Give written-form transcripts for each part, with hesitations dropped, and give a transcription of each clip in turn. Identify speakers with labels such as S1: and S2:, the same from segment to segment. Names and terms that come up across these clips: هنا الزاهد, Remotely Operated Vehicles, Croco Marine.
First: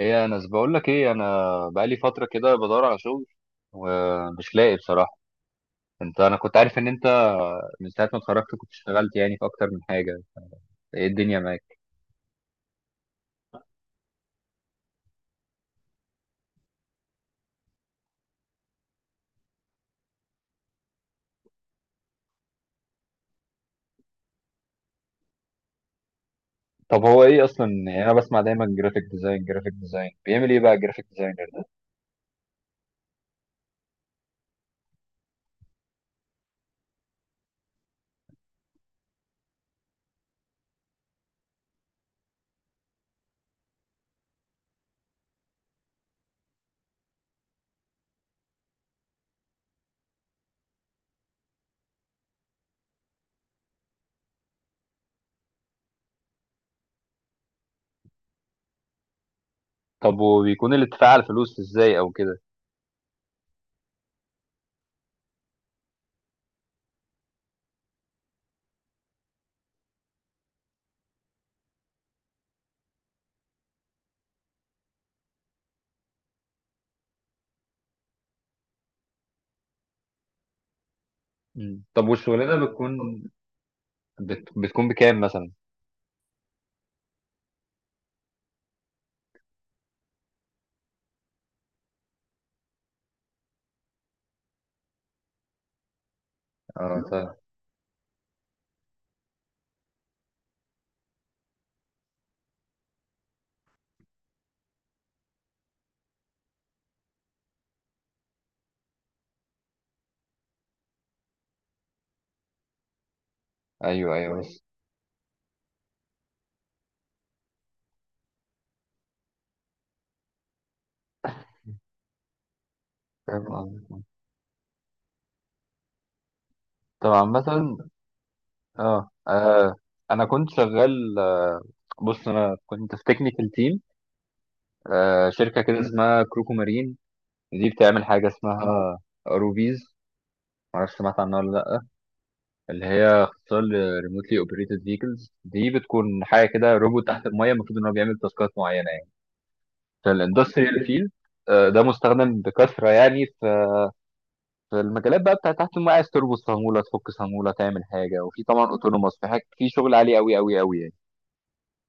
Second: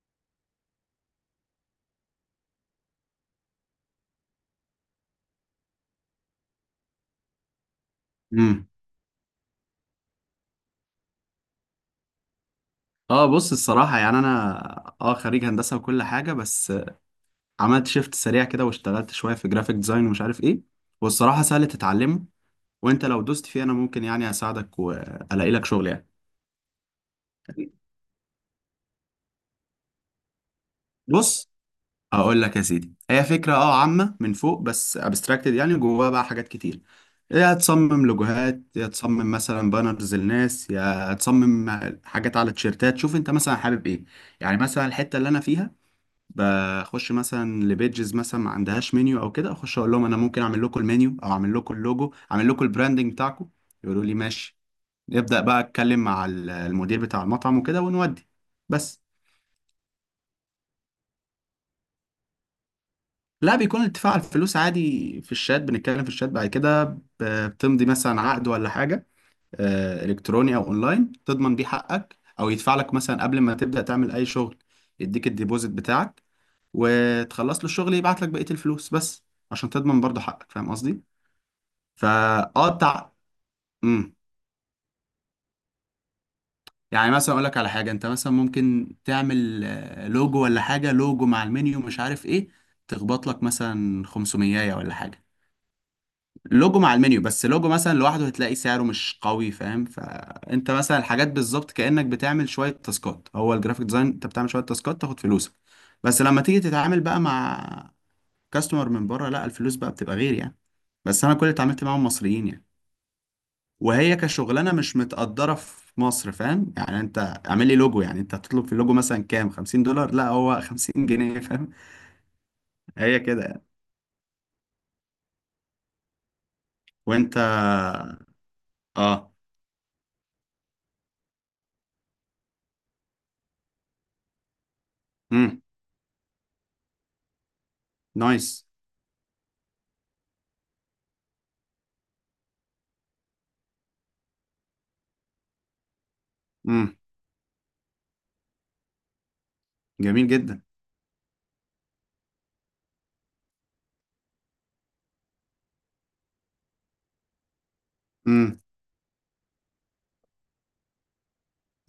S1: ايه، انا بقول لك ايه. انا بقالي فتره كده بدور على شغل ومش لاقي بصراحه. انت، انا كنت عارف ان انت من ساعه ما اتخرجت
S2: امم
S1: كنت اشتغلت يعني في اكتر من حاجه. ايه الدنيا معاك؟
S2: اه بص الصراحة يعني أنا خريج هندسة وكل حاجة، بس عملت شيفت سريع كده واشتغلت شوية في جرافيك ديزاين ومش عارف ايه، والصراحة سهل تتعلمه. وانت لو دوست فيه أنا ممكن يعني أساعدك وألاقي لك شغل يعني.
S1: طب هو ايه اصلا؟ يعني انا بسمع دايما جرافيك ديزاين جرافيك ديزاين. بيعمل ايه بقى الجرافيك ديزاينر
S2: بص،
S1: ده؟
S2: هقول لك يا سيدي، هي فكرة عامة من فوق بس ابستراكتد، يعني جواها بقى حاجات كتير. يا تصمم لوجوهات، يا تصمم مثلا بانرز للناس، يا تصمم حاجات على تيشيرتات. شوف انت مثلا حابب ايه. يعني مثلا الحتة اللي انا فيها بخش مثلا لبيجز مثلا ما عندهاش منيو او كده، اخش اقول لهم انا ممكن اعمل لكم المنيو او اعمل لكم اللوجو، اعمل لكم البراندنج بتاعكم. يقولوا لي ماشي، نبدا بقى، اتكلم مع المدير بتاع المطعم وكده ونودي. بس.
S1: طب وبيكون الاتفاق على الفلوس ازاي او كده؟
S2: لا، بيكون الاتفاق على الفلوس عادي في الشات، بنتكلم في الشات، بعد كده بتمضي مثلا عقد ولا حاجه، الكتروني او اونلاين تضمن بيه حقك، او يدفع لك مثلا قبل ما تبدا تعمل اي شغل، يديك الديبوزيت بتاعك وتخلص له الشغل يبعت لك بقيه الفلوس، بس عشان تضمن برضه حقك، فاهم قصدي.
S1: مم. طب والشغلانه
S2: فاقطع.
S1: بتكون،
S2: امم
S1: بتكون بكام مثلا؟
S2: يعني مثلا اقول لك على حاجه، انت مثلا ممكن تعمل لوجو ولا حاجه، لوجو مع المنيو مش عارف ايه، تخبط لك مثلا 500 ولا حاجه. لوجو مع
S1: اه
S2: المنيو،
S1: فاهم.
S2: بس لوجو مثلا لوحده هتلاقي سعره مش قوي، فاهم. فانت مثلا الحاجات بالظبط كانك بتعمل شويه تاسكات، هو الجرافيك ديزاين انت بتعمل شويه تاسكات تاخد فلوسك. بس لما تيجي تتعامل بقى مع كاستمر من بره، لا، الفلوس بقى بتبقى غير يعني. بس انا كل اللي اتعاملت معاهم مصريين يعني،
S1: ايوه
S2: وهي
S1: ايوه، بس
S2: كشغلانه مش متقدره في مصر، فاهم يعني. انت اعمل لي لوجو يعني، انت هتطلب في اللوجو مثلا كام؟ $50؟ لا، هو 50 جنيه فاهم. هي كده
S1: فاهم
S2: يعني.
S1: قصدك. طبعا
S2: وانت.
S1: مثلا اه
S2: اه.
S1: انا كنت شغال، بص انا كنت في تكنيكال تيم،
S2: امم.
S1: شركة كده اسمها كروكو مارين. دي بتعمل حاجة
S2: نايس.
S1: اسمها روبيز، معرفش سمعت عنها ولا لأ. اللي هي اختصار ريموتلي اوبريتد فيكلز. دي بتكون حاجة كده
S2: امم.
S1: روبوت تحت المية، المفروض إن هو بيعمل تاسكات معينة يعني.
S2: جميل جدا.
S1: فالاندستريال فيلد ده مستخدم بكثرة، يعني في في المجالات بقى بتاعت تحت المية، عايز تربط صامولة، تفك صامولة، تعمل حاجة. وفي
S2: امم.
S1: طبعا اوتونوماس، في حاجة في شغل عالي أوي أوي أوي يعني.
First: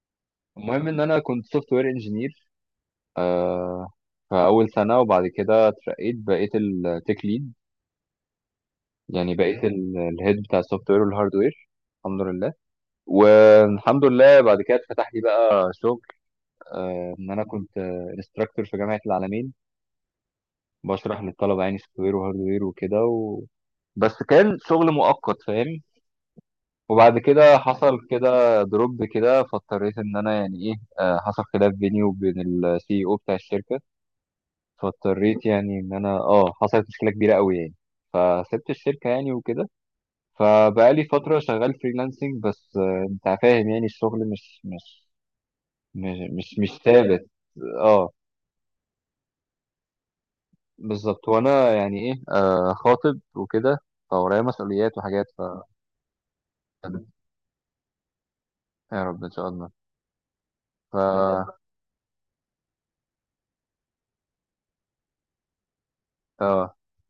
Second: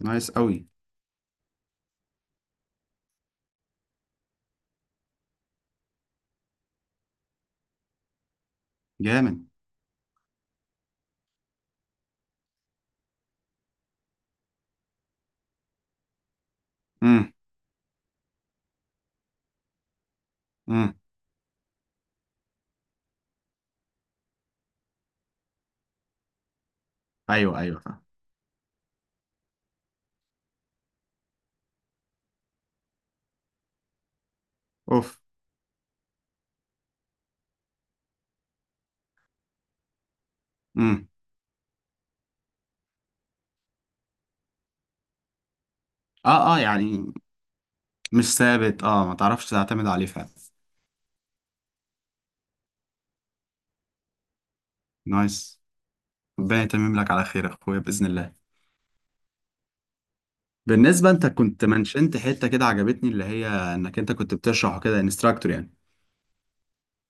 S2: نايس قوي.
S1: المهم إن أنا كنت سوفت وير انجينير في أول سنة، وبعد كده اترقيت بقيت التك ليد. يعني
S2: جامد.
S1: بقيت الهيد بتاع السوفت وير والهاردوير، الحمد لله. والحمد لله بعد كده اتفتح لي بقى شغل، ان
S2: امم.
S1: انا كنت انستراكتور في جامعه العالمين.
S2: امم.
S1: بشرح للطلبه يعني سوفت وير وهاردوير وكده بس كان شغل مؤقت، فاهم. وبعد كده
S2: ايوه ايوه
S1: حصل
S2: فاهم.
S1: كده دروب كده، فاضطريت ان انا يعني ايه، حصل خلاف بيني وبين السي او بتاع الشركه.
S2: اوف.
S1: فاضطريت يعني، ان انا اه حصلت مشكله كبيره قوي يعني، فسبت الشركه يعني وكده. فبقالي
S2: امم.
S1: فترة شغال فريلانسنج بس. انت فاهم يعني الشغل مش
S2: اه اه
S1: مش
S2: يعني.
S1: ثابت. اه
S2: مش ثابت اه، ما تعرفش تعتمد عليه فعلا.
S1: بالظبط. وانا يعني ايه، آه خاطب وكده، فورايا مسؤوليات وحاجات ف...
S2: نايس. ربنا يتمم لك على خير يا اخويا باذن الله.
S1: يا رب ان شاء الله. ف
S2: بالنسبة، انت
S1: اه
S2: كنت منشنت حتة كده عجبتني، اللي هي انك انت كنت بتشرح كده، انستراكتور يعني.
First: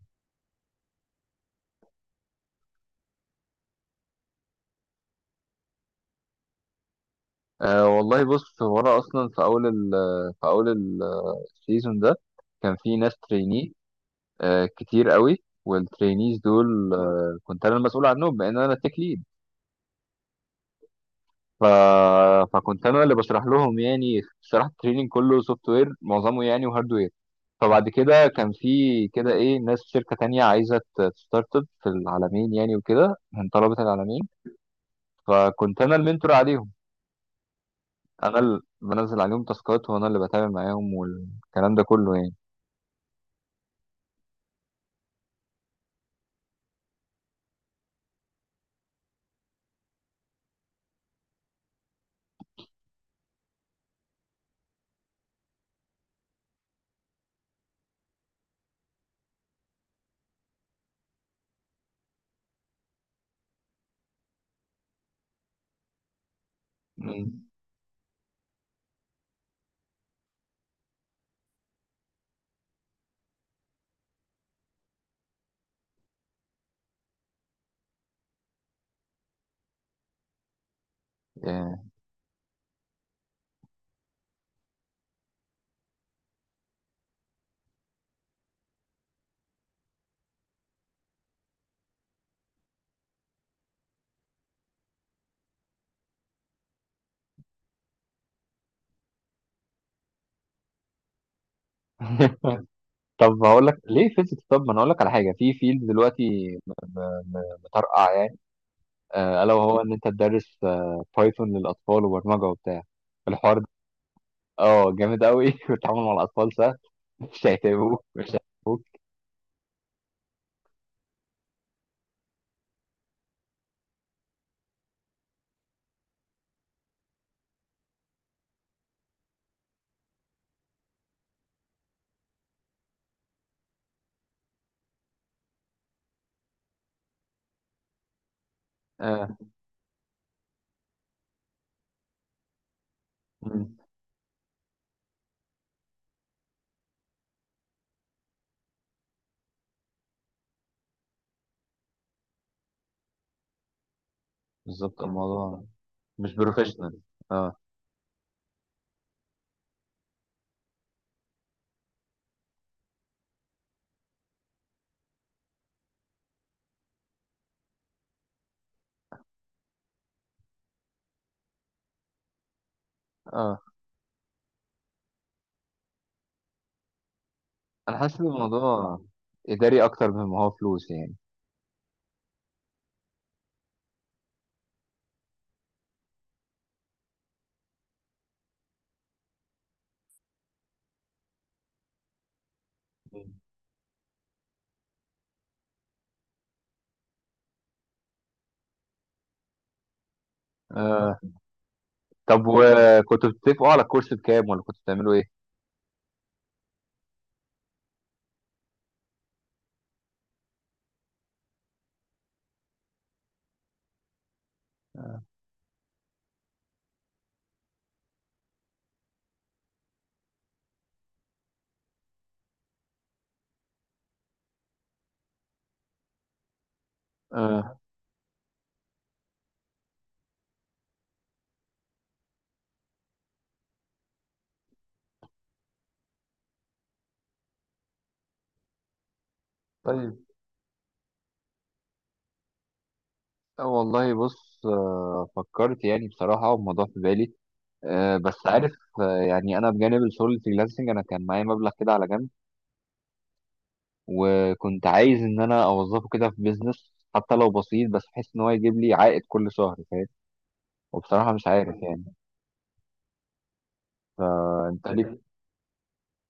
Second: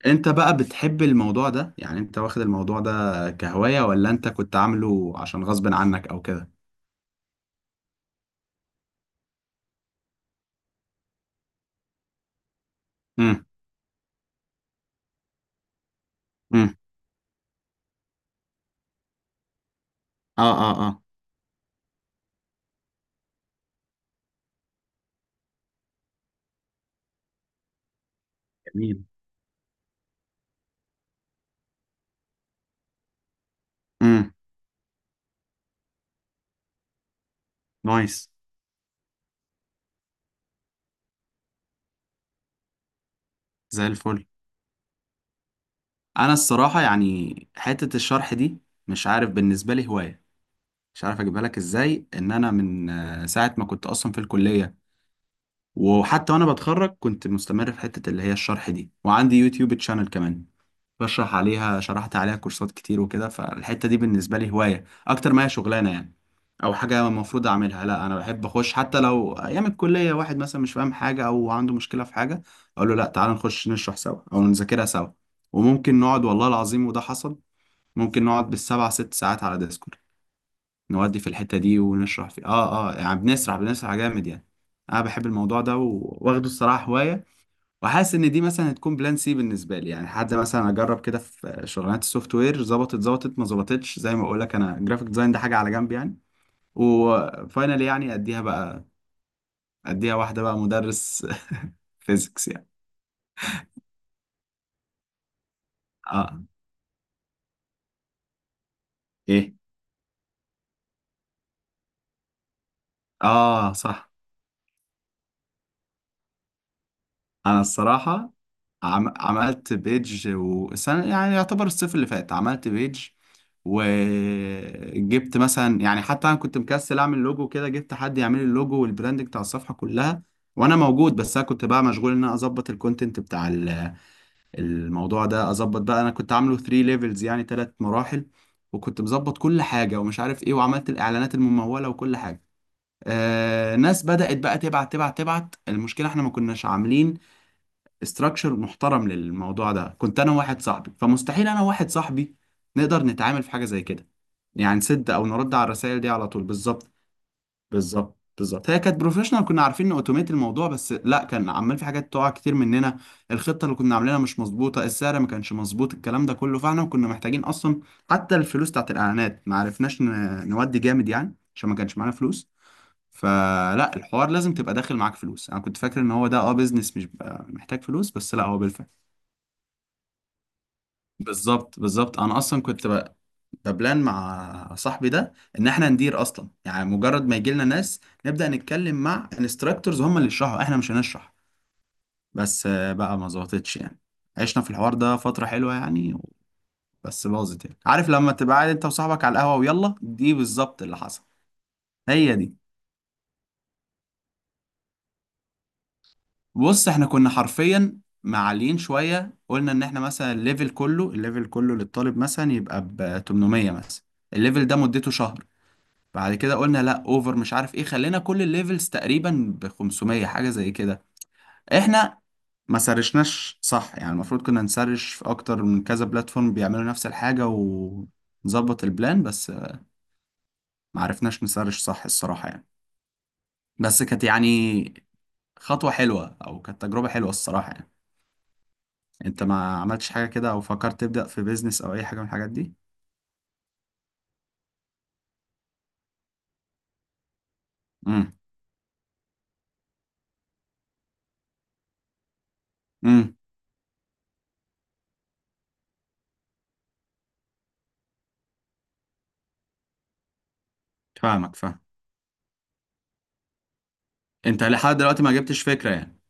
S2: انت بقى بتحب الموضوع ده يعني؟ انت واخد الموضوع ده كهواية، ولا انت كنت عامله عشان غصب عنك او كده؟
S1: والله بص، هو انا اصلا في اول ال في اول السيزون ده كان في ناس
S2: امم.
S1: تريني آه كتير قوي. والترينيز
S2: امم.
S1: دول، كنت انا المسؤول عنهم بان انا تك ليد.
S2: اه. اه. اه.
S1: ف... فكنت انا اللي بشرح لهم يعني. شرحت التريننج كله سوفت وير معظمه يعني وهاردوير. فبعد كده كان
S2: جميل.
S1: في كده ايه، ناس في شركه تانية عايزه تستارت اب في العالمين يعني، وكده من طلبه العالمين.
S2: امم.
S1: فكنت انا المنتور عليهم،
S2: نايس.
S1: انا اللي بنزل عليهم تاسكات وانا اللي بتابع معاهم والكلام ده كله يعني.
S2: زي الفل. انا الصراحة يعني حتة الشرح دي، مش عارف بالنسبة لي هواية، مش عارف اجيبها لك ازاي. ان انا من ساعة ما كنت اصلا في الكلية وحتى وانا بتخرج كنت مستمر في حتة اللي هي الشرح دي، وعندي يوتيوب تشانل كمان بشرح عليها، شرحت عليها كورسات كتير وكده. فالحتة دي بالنسبة لي هواية أكتر ما هي شغلانة يعني، أو حاجة
S1: مم.
S2: المفروض أعملها. لا، أنا بحب أخش حتى لو أيام الكلية واحد مثلا مش فاهم حاجة أو عنده مشكلة في حاجة، أقول له لا تعال نخش نشرح سوا أو نذاكرها سوا. وممكن نقعد والله العظيم، وده حصل، ممكن نقعد بالسبع ست ساعات على ديسكورد، نودي في الحتة دي
S1: يعني
S2: ونشرح في يعني، بنسرح بنسرح جامد يعني. أنا بحب الموضوع ده وواخده الصراحة هواية. وحاسس ان دي مثلا هتكون بلان سي بالنسبه لي، يعني حد مثلا اجرب كده في شغلانات السوفت وير، ظبطت ظبطت، ما ظبطتش، زي ما اقول لك انا جرافيك ديزاين ده حاجه على جنب يعني. وفاينالي يعني اديها بقى، اديها واحده بقى مدرس فيزيكس يعني.
S1: طب هقول لك ليه فيزيكس. طب ما انا هقول لك على حاجه في فيلد
S2: اه.
S1: دلوقتي م- مطرقع، الا
S2: ايه.
S1: وهو ان انت تدرس، بايثون للاطفال وبرمجه وبتاع الحوار ده.
S2: اه صح.
S1: اه جامد قوي والتعامل مع الاطفال سهل، مش
S2: انا
S1: هيتعبوك مش
S2: الصراحه
S1: هيتعبوك.
S2: عملت بيج، وسنة يعني يعتبر الصيف اللي فات عملت بيج. وجبت مثلا، يعني حتى انا كنت مكسل اعمل لوجو كده، جبت حد يعمل لي اللوجو والبراند بتاع الصفحه كلها، وانا موجود، بس انا كنت بقى مشغول ان انا اظبط الكونتنت بتاع الموضوع ده، اظبط بقى. انا كنت عامله 3 ليفلز، يعني 3 مراحل، وكنت
S1: اه.
S2: مظبط كل حاجه ومش عارف ايه، وعملت الاعلانات المموله وكل حاجه.
S1: مم.
S2: ناس بدأت بقى تبعت تبعت تبعت. المشكلة احنا ما كناش عاملين استراكشر محترم للموضوع ده، كنت انا وواحد صاحبي، فمستحيل انا وواحد صاحبي نقدر نتعامل في حاجه زي كده، يعني
S1: بالظبط،
S2: نسد او نرد
S1: الموضوع
S2: على الرسائل دي على
S1: مش
S2: طول بالظبط.
S1: بروفيشنال. اه
S2: بالظبط بالظبط، هي كانت بروفيشنال، كنا عارفين اوتوميت الموضوع، بس لا، كان عمال في حاجات تقع كتير مننا. الخطه اللي كنا عاملينها مش مظبوطه، السعر ما كانش مظبوط، الكلام ده كله. فاحنا كنا محتاجين اصلا، حتى الفلوس بتاعت الاعلانات ما عرفناش نودي جامد يعني، عشان ما كانش معانا فلوس.
S1: اه.
S2: فلا، الحوار لازم تبقى داخل معاك فلوس، انا كنت فاكر ان هو ده اه بيزنس مش بيبقى محتاج
S1: انا
S2: فلوس،
S1: حاسس ان
S2: بس لا، هو
S1: الموضوع
S2: بالفلوس.
S1: اداري اكتر مما هو فلوس يعني.
S2: بالظبط بالظبط، انا اصلا كنت ببلان مع صاحبي ده ان احنا ندير اصلا، يعني مجرد ما يجي لنا ناس نبدا نتكلم مع انستراكتورز، هم اللي يشرحوا، احنا مش هنشرح. بس بقى ما
S1: مم.
S2: ظبطتش يعني. عشنا في الحوار ده فتره حلوه يعني، بس باظت يعني. عارف لما تبقى قاعد انت وصاحبك على القهوه، ويلا، دي بالظبط اللي
S1: آه.
S2: حصل. هي
S1: طب
S2: دي.
S1: وكنتوا بتتفقوا على الكورس بكام، ولا كنتوا بتعملوا ايه؟
S2: بص احنا كنا حرفيا معليين شويه، قلنا ان احنا مثلا الليفل كله، الليفل كله للطالب مثلا يبقى ب 800 مثلا، الليفل ده مدته شهر. بعد كده قلنا لا اوفر مش عارف ايه، خلينا كل الليفلز تقريبا ب 500، حاجه زي كده. احنا ما سرشناش صح يعني، المفروض كنا نسرش في اكتر من كذا بلاتفورم بيعملوا نفس الحاجه
S1: آه.
S2: ونظبط البلان، بس ما عرفناش نسرش صح الصراحه يعني. بس كانت يعني خطوه حلوه، او كانت تجربه حلوه الصراحه يعني. انت ما عملتش
S1: طيب،
S2: حاجه كده، او فكرت تبدا في بيزنس او اي حاجه من الحاجات دي؟
S1: والله بص، آه فكرت يعني بصراحة، والموضوع في بالي،
S2: امم.
S1: بس عارف، يعني انا بجانب الشغل الفريلانسنج انا كان معايا مبلغ كده على جنب،
S2: امم.
S1: وكنت عايز ان انا اوظفه كده في بيزنس حتى لو بسيط، بس بحيث ان هو يجيب لي عائد كل شهر، فاهم. وبصراحه مش
S2: فاهمك
S1: عارف
S2: فاهم.
S1: يعني.
S2: انت
S1: فانت
S2: لحد
S1: ليك؟
S2: دلوقتي ما جبتش فكره يعني.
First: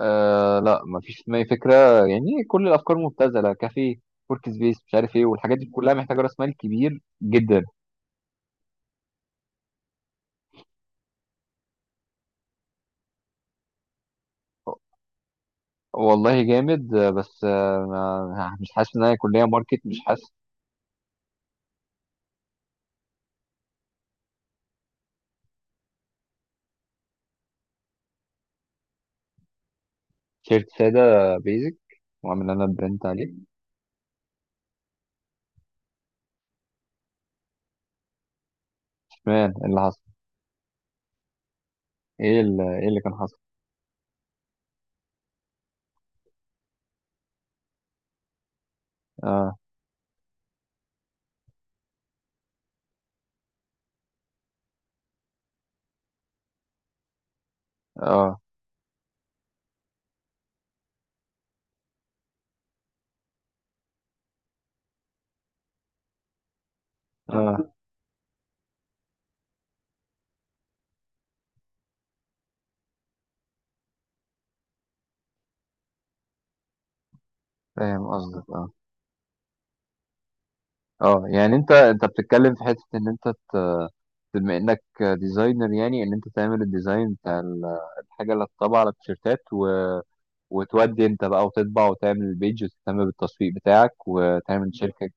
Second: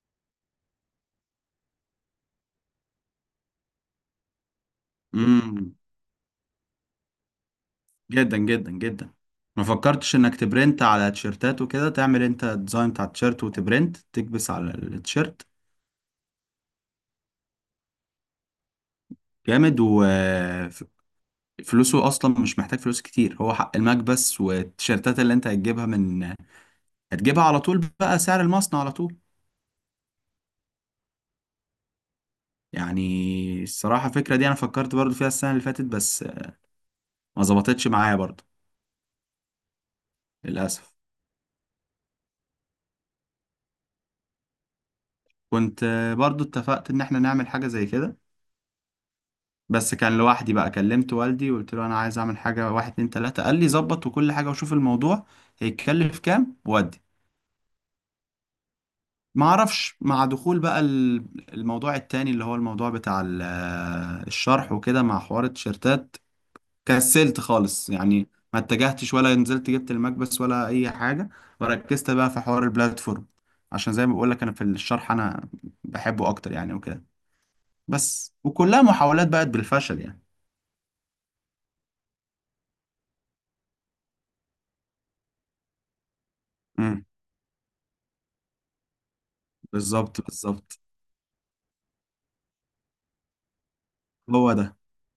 S1: آه لا، مفيش في دماغي فكره. يعني كل الافكار مبتذله: كافيه، ورك سبيس، مش عارف ايه، والحاجات دي
S2: امم.
S1: كلها محتاجه راس مال كبير جدا.
S2: جدا جدا جدا. ما فكرتش انك تبرنت على تيشيرتات وكده، تعمل انت الديزاين بتاع التيشيرت وتبرنت، تكبس على التيشيرت.
S1: والله جامد، بس، مش حاسس ان انا كليه ماركت،
S2: جامد
S1: مش حاسس.
S2: وفلوسه اصلا مش محتاج فلوس كتير، هو حق المكبس والتيشيرتات اللي انت هتجيبها من، هتجيبها على طول بقى سعر المصنع على طول.
S1: تيشيرت ساده بيزك واعمل انا برنت عليه.
S2: يعني الصراحة الفكرة دي انا فكرت برضو فيها السنة اللي فاتت، بس ما ظبطتش معايا برضو
S1: مان اللي حصل،
S2: للأسف.
S1: ايه اللي كان حصل؟
S2: كنت برضو اتفقت ان احنا نعمل حاجة زي كده،
S1: اه
S2: بس كان لوحدي بقى. كلمت والدي وقلت له انا عايز اعمل حاجه، واحد اتنين تلاته، قال لي ظبط وكل حاجه وشوف الموضوع هيتكلف كام وودي.
S1: اه
S2: ما اعرفش، مع دخول بقى الموضوع التاني، اللي هو الموضوع بتاع الشرح وكده، مع حوار التيشيرتات كسلت
S1: اه
S2: خالص يعني، ما اتجهتش ولا نزلت جبت المكبس ولا اي حاجه. وركزت بقى في حوار البلاتفورم، عشان زي ما بقول لك انا في الشرح انا بحبه اكتر يعني وكده.
S1: فاهم
S2: بس
S1: قصدك. اه
S2: وكلها محاولات بقت بالفشل يعني.
S1: اه يعني انت، بتتكلم في حته ان انت، بما انك ديزاينر، يعني ان انت تعمل
S2: امم.
S1: الديزاين بتاع الحاجه اللي هتطبع على التيشيرتات
S2: بالظبط بالظبط.
S1: وتودي انت بقى وتطبع، وتعمل البيج وتهتم بالتسويق بتاعك،
S2: هو
S1: وتعمل
S2: ده.
S1: شركه،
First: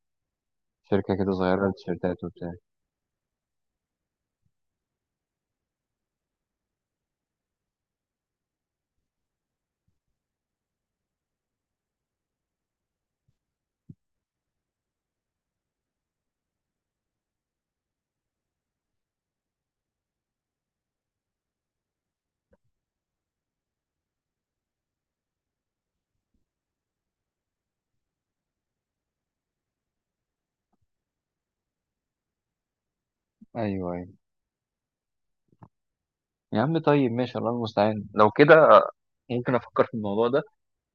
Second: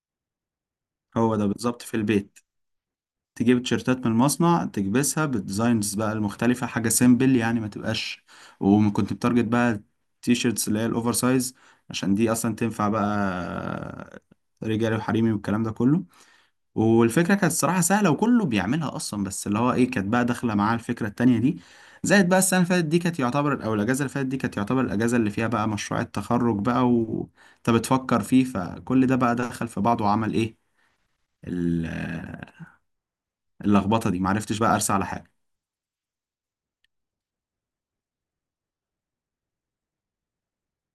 S1: شركه كده
S2: هو ده
S1: صغيره
S2: بالظبط، في
S1: للتيشيرتات
S2: البيت،
S1: وبتاع.
S2: تجيب تيشيرتات من المصنع، تكبسها بالديزاينز بقى المختلفة، حاجة سيمبل يعني ما تبقاش. وكنت بتارجت بقى التيشيرتس اللي هي الأوفر سايز، عشان دي أصلا تنفع بقى رجالي وحريمي والكلام ده كله. والفكرة كانت الصراحة سهلة وكله بيعملها أصلا، بس اللي هو إيه، كانت بقى داخلة معاه الفكرة التانية دي. زائد بقى السنة اللي فاتت دي كانت يعتبر، أو الأجازة اللي فاتت دي كانت يعتبر الأجازة اللي فيها بقى مشروع التخرج بقى، وأنت بتفكر فيه، فكل ده بقى دخل في بعضه وعمل إيه ال-
S1: ايوه ايوه.
S2: اللخبطه دي، معرفتش بقى ارسى على حاجه.
S1: يا عم طيب ماشي، الله المستعان. لو كده ممكن افكر في الموضوع ده،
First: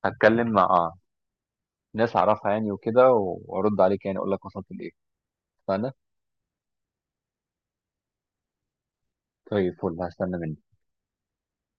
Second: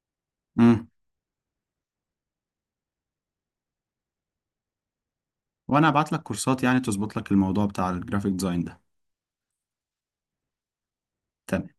S1: هتكلم
S2: امم.
S1: مع ناس اعرفها يعني وكده، وارد عليك يعني اقول لك وصلت لايه.
S2: وانا
S1: اتفقنا؟
S2: ابعت لك كورسات يعني تظبط لك الموضوع بتاع الجرافيك ديزاين ده.
S1: طيب، فل هستنى منك.
S2: تمام.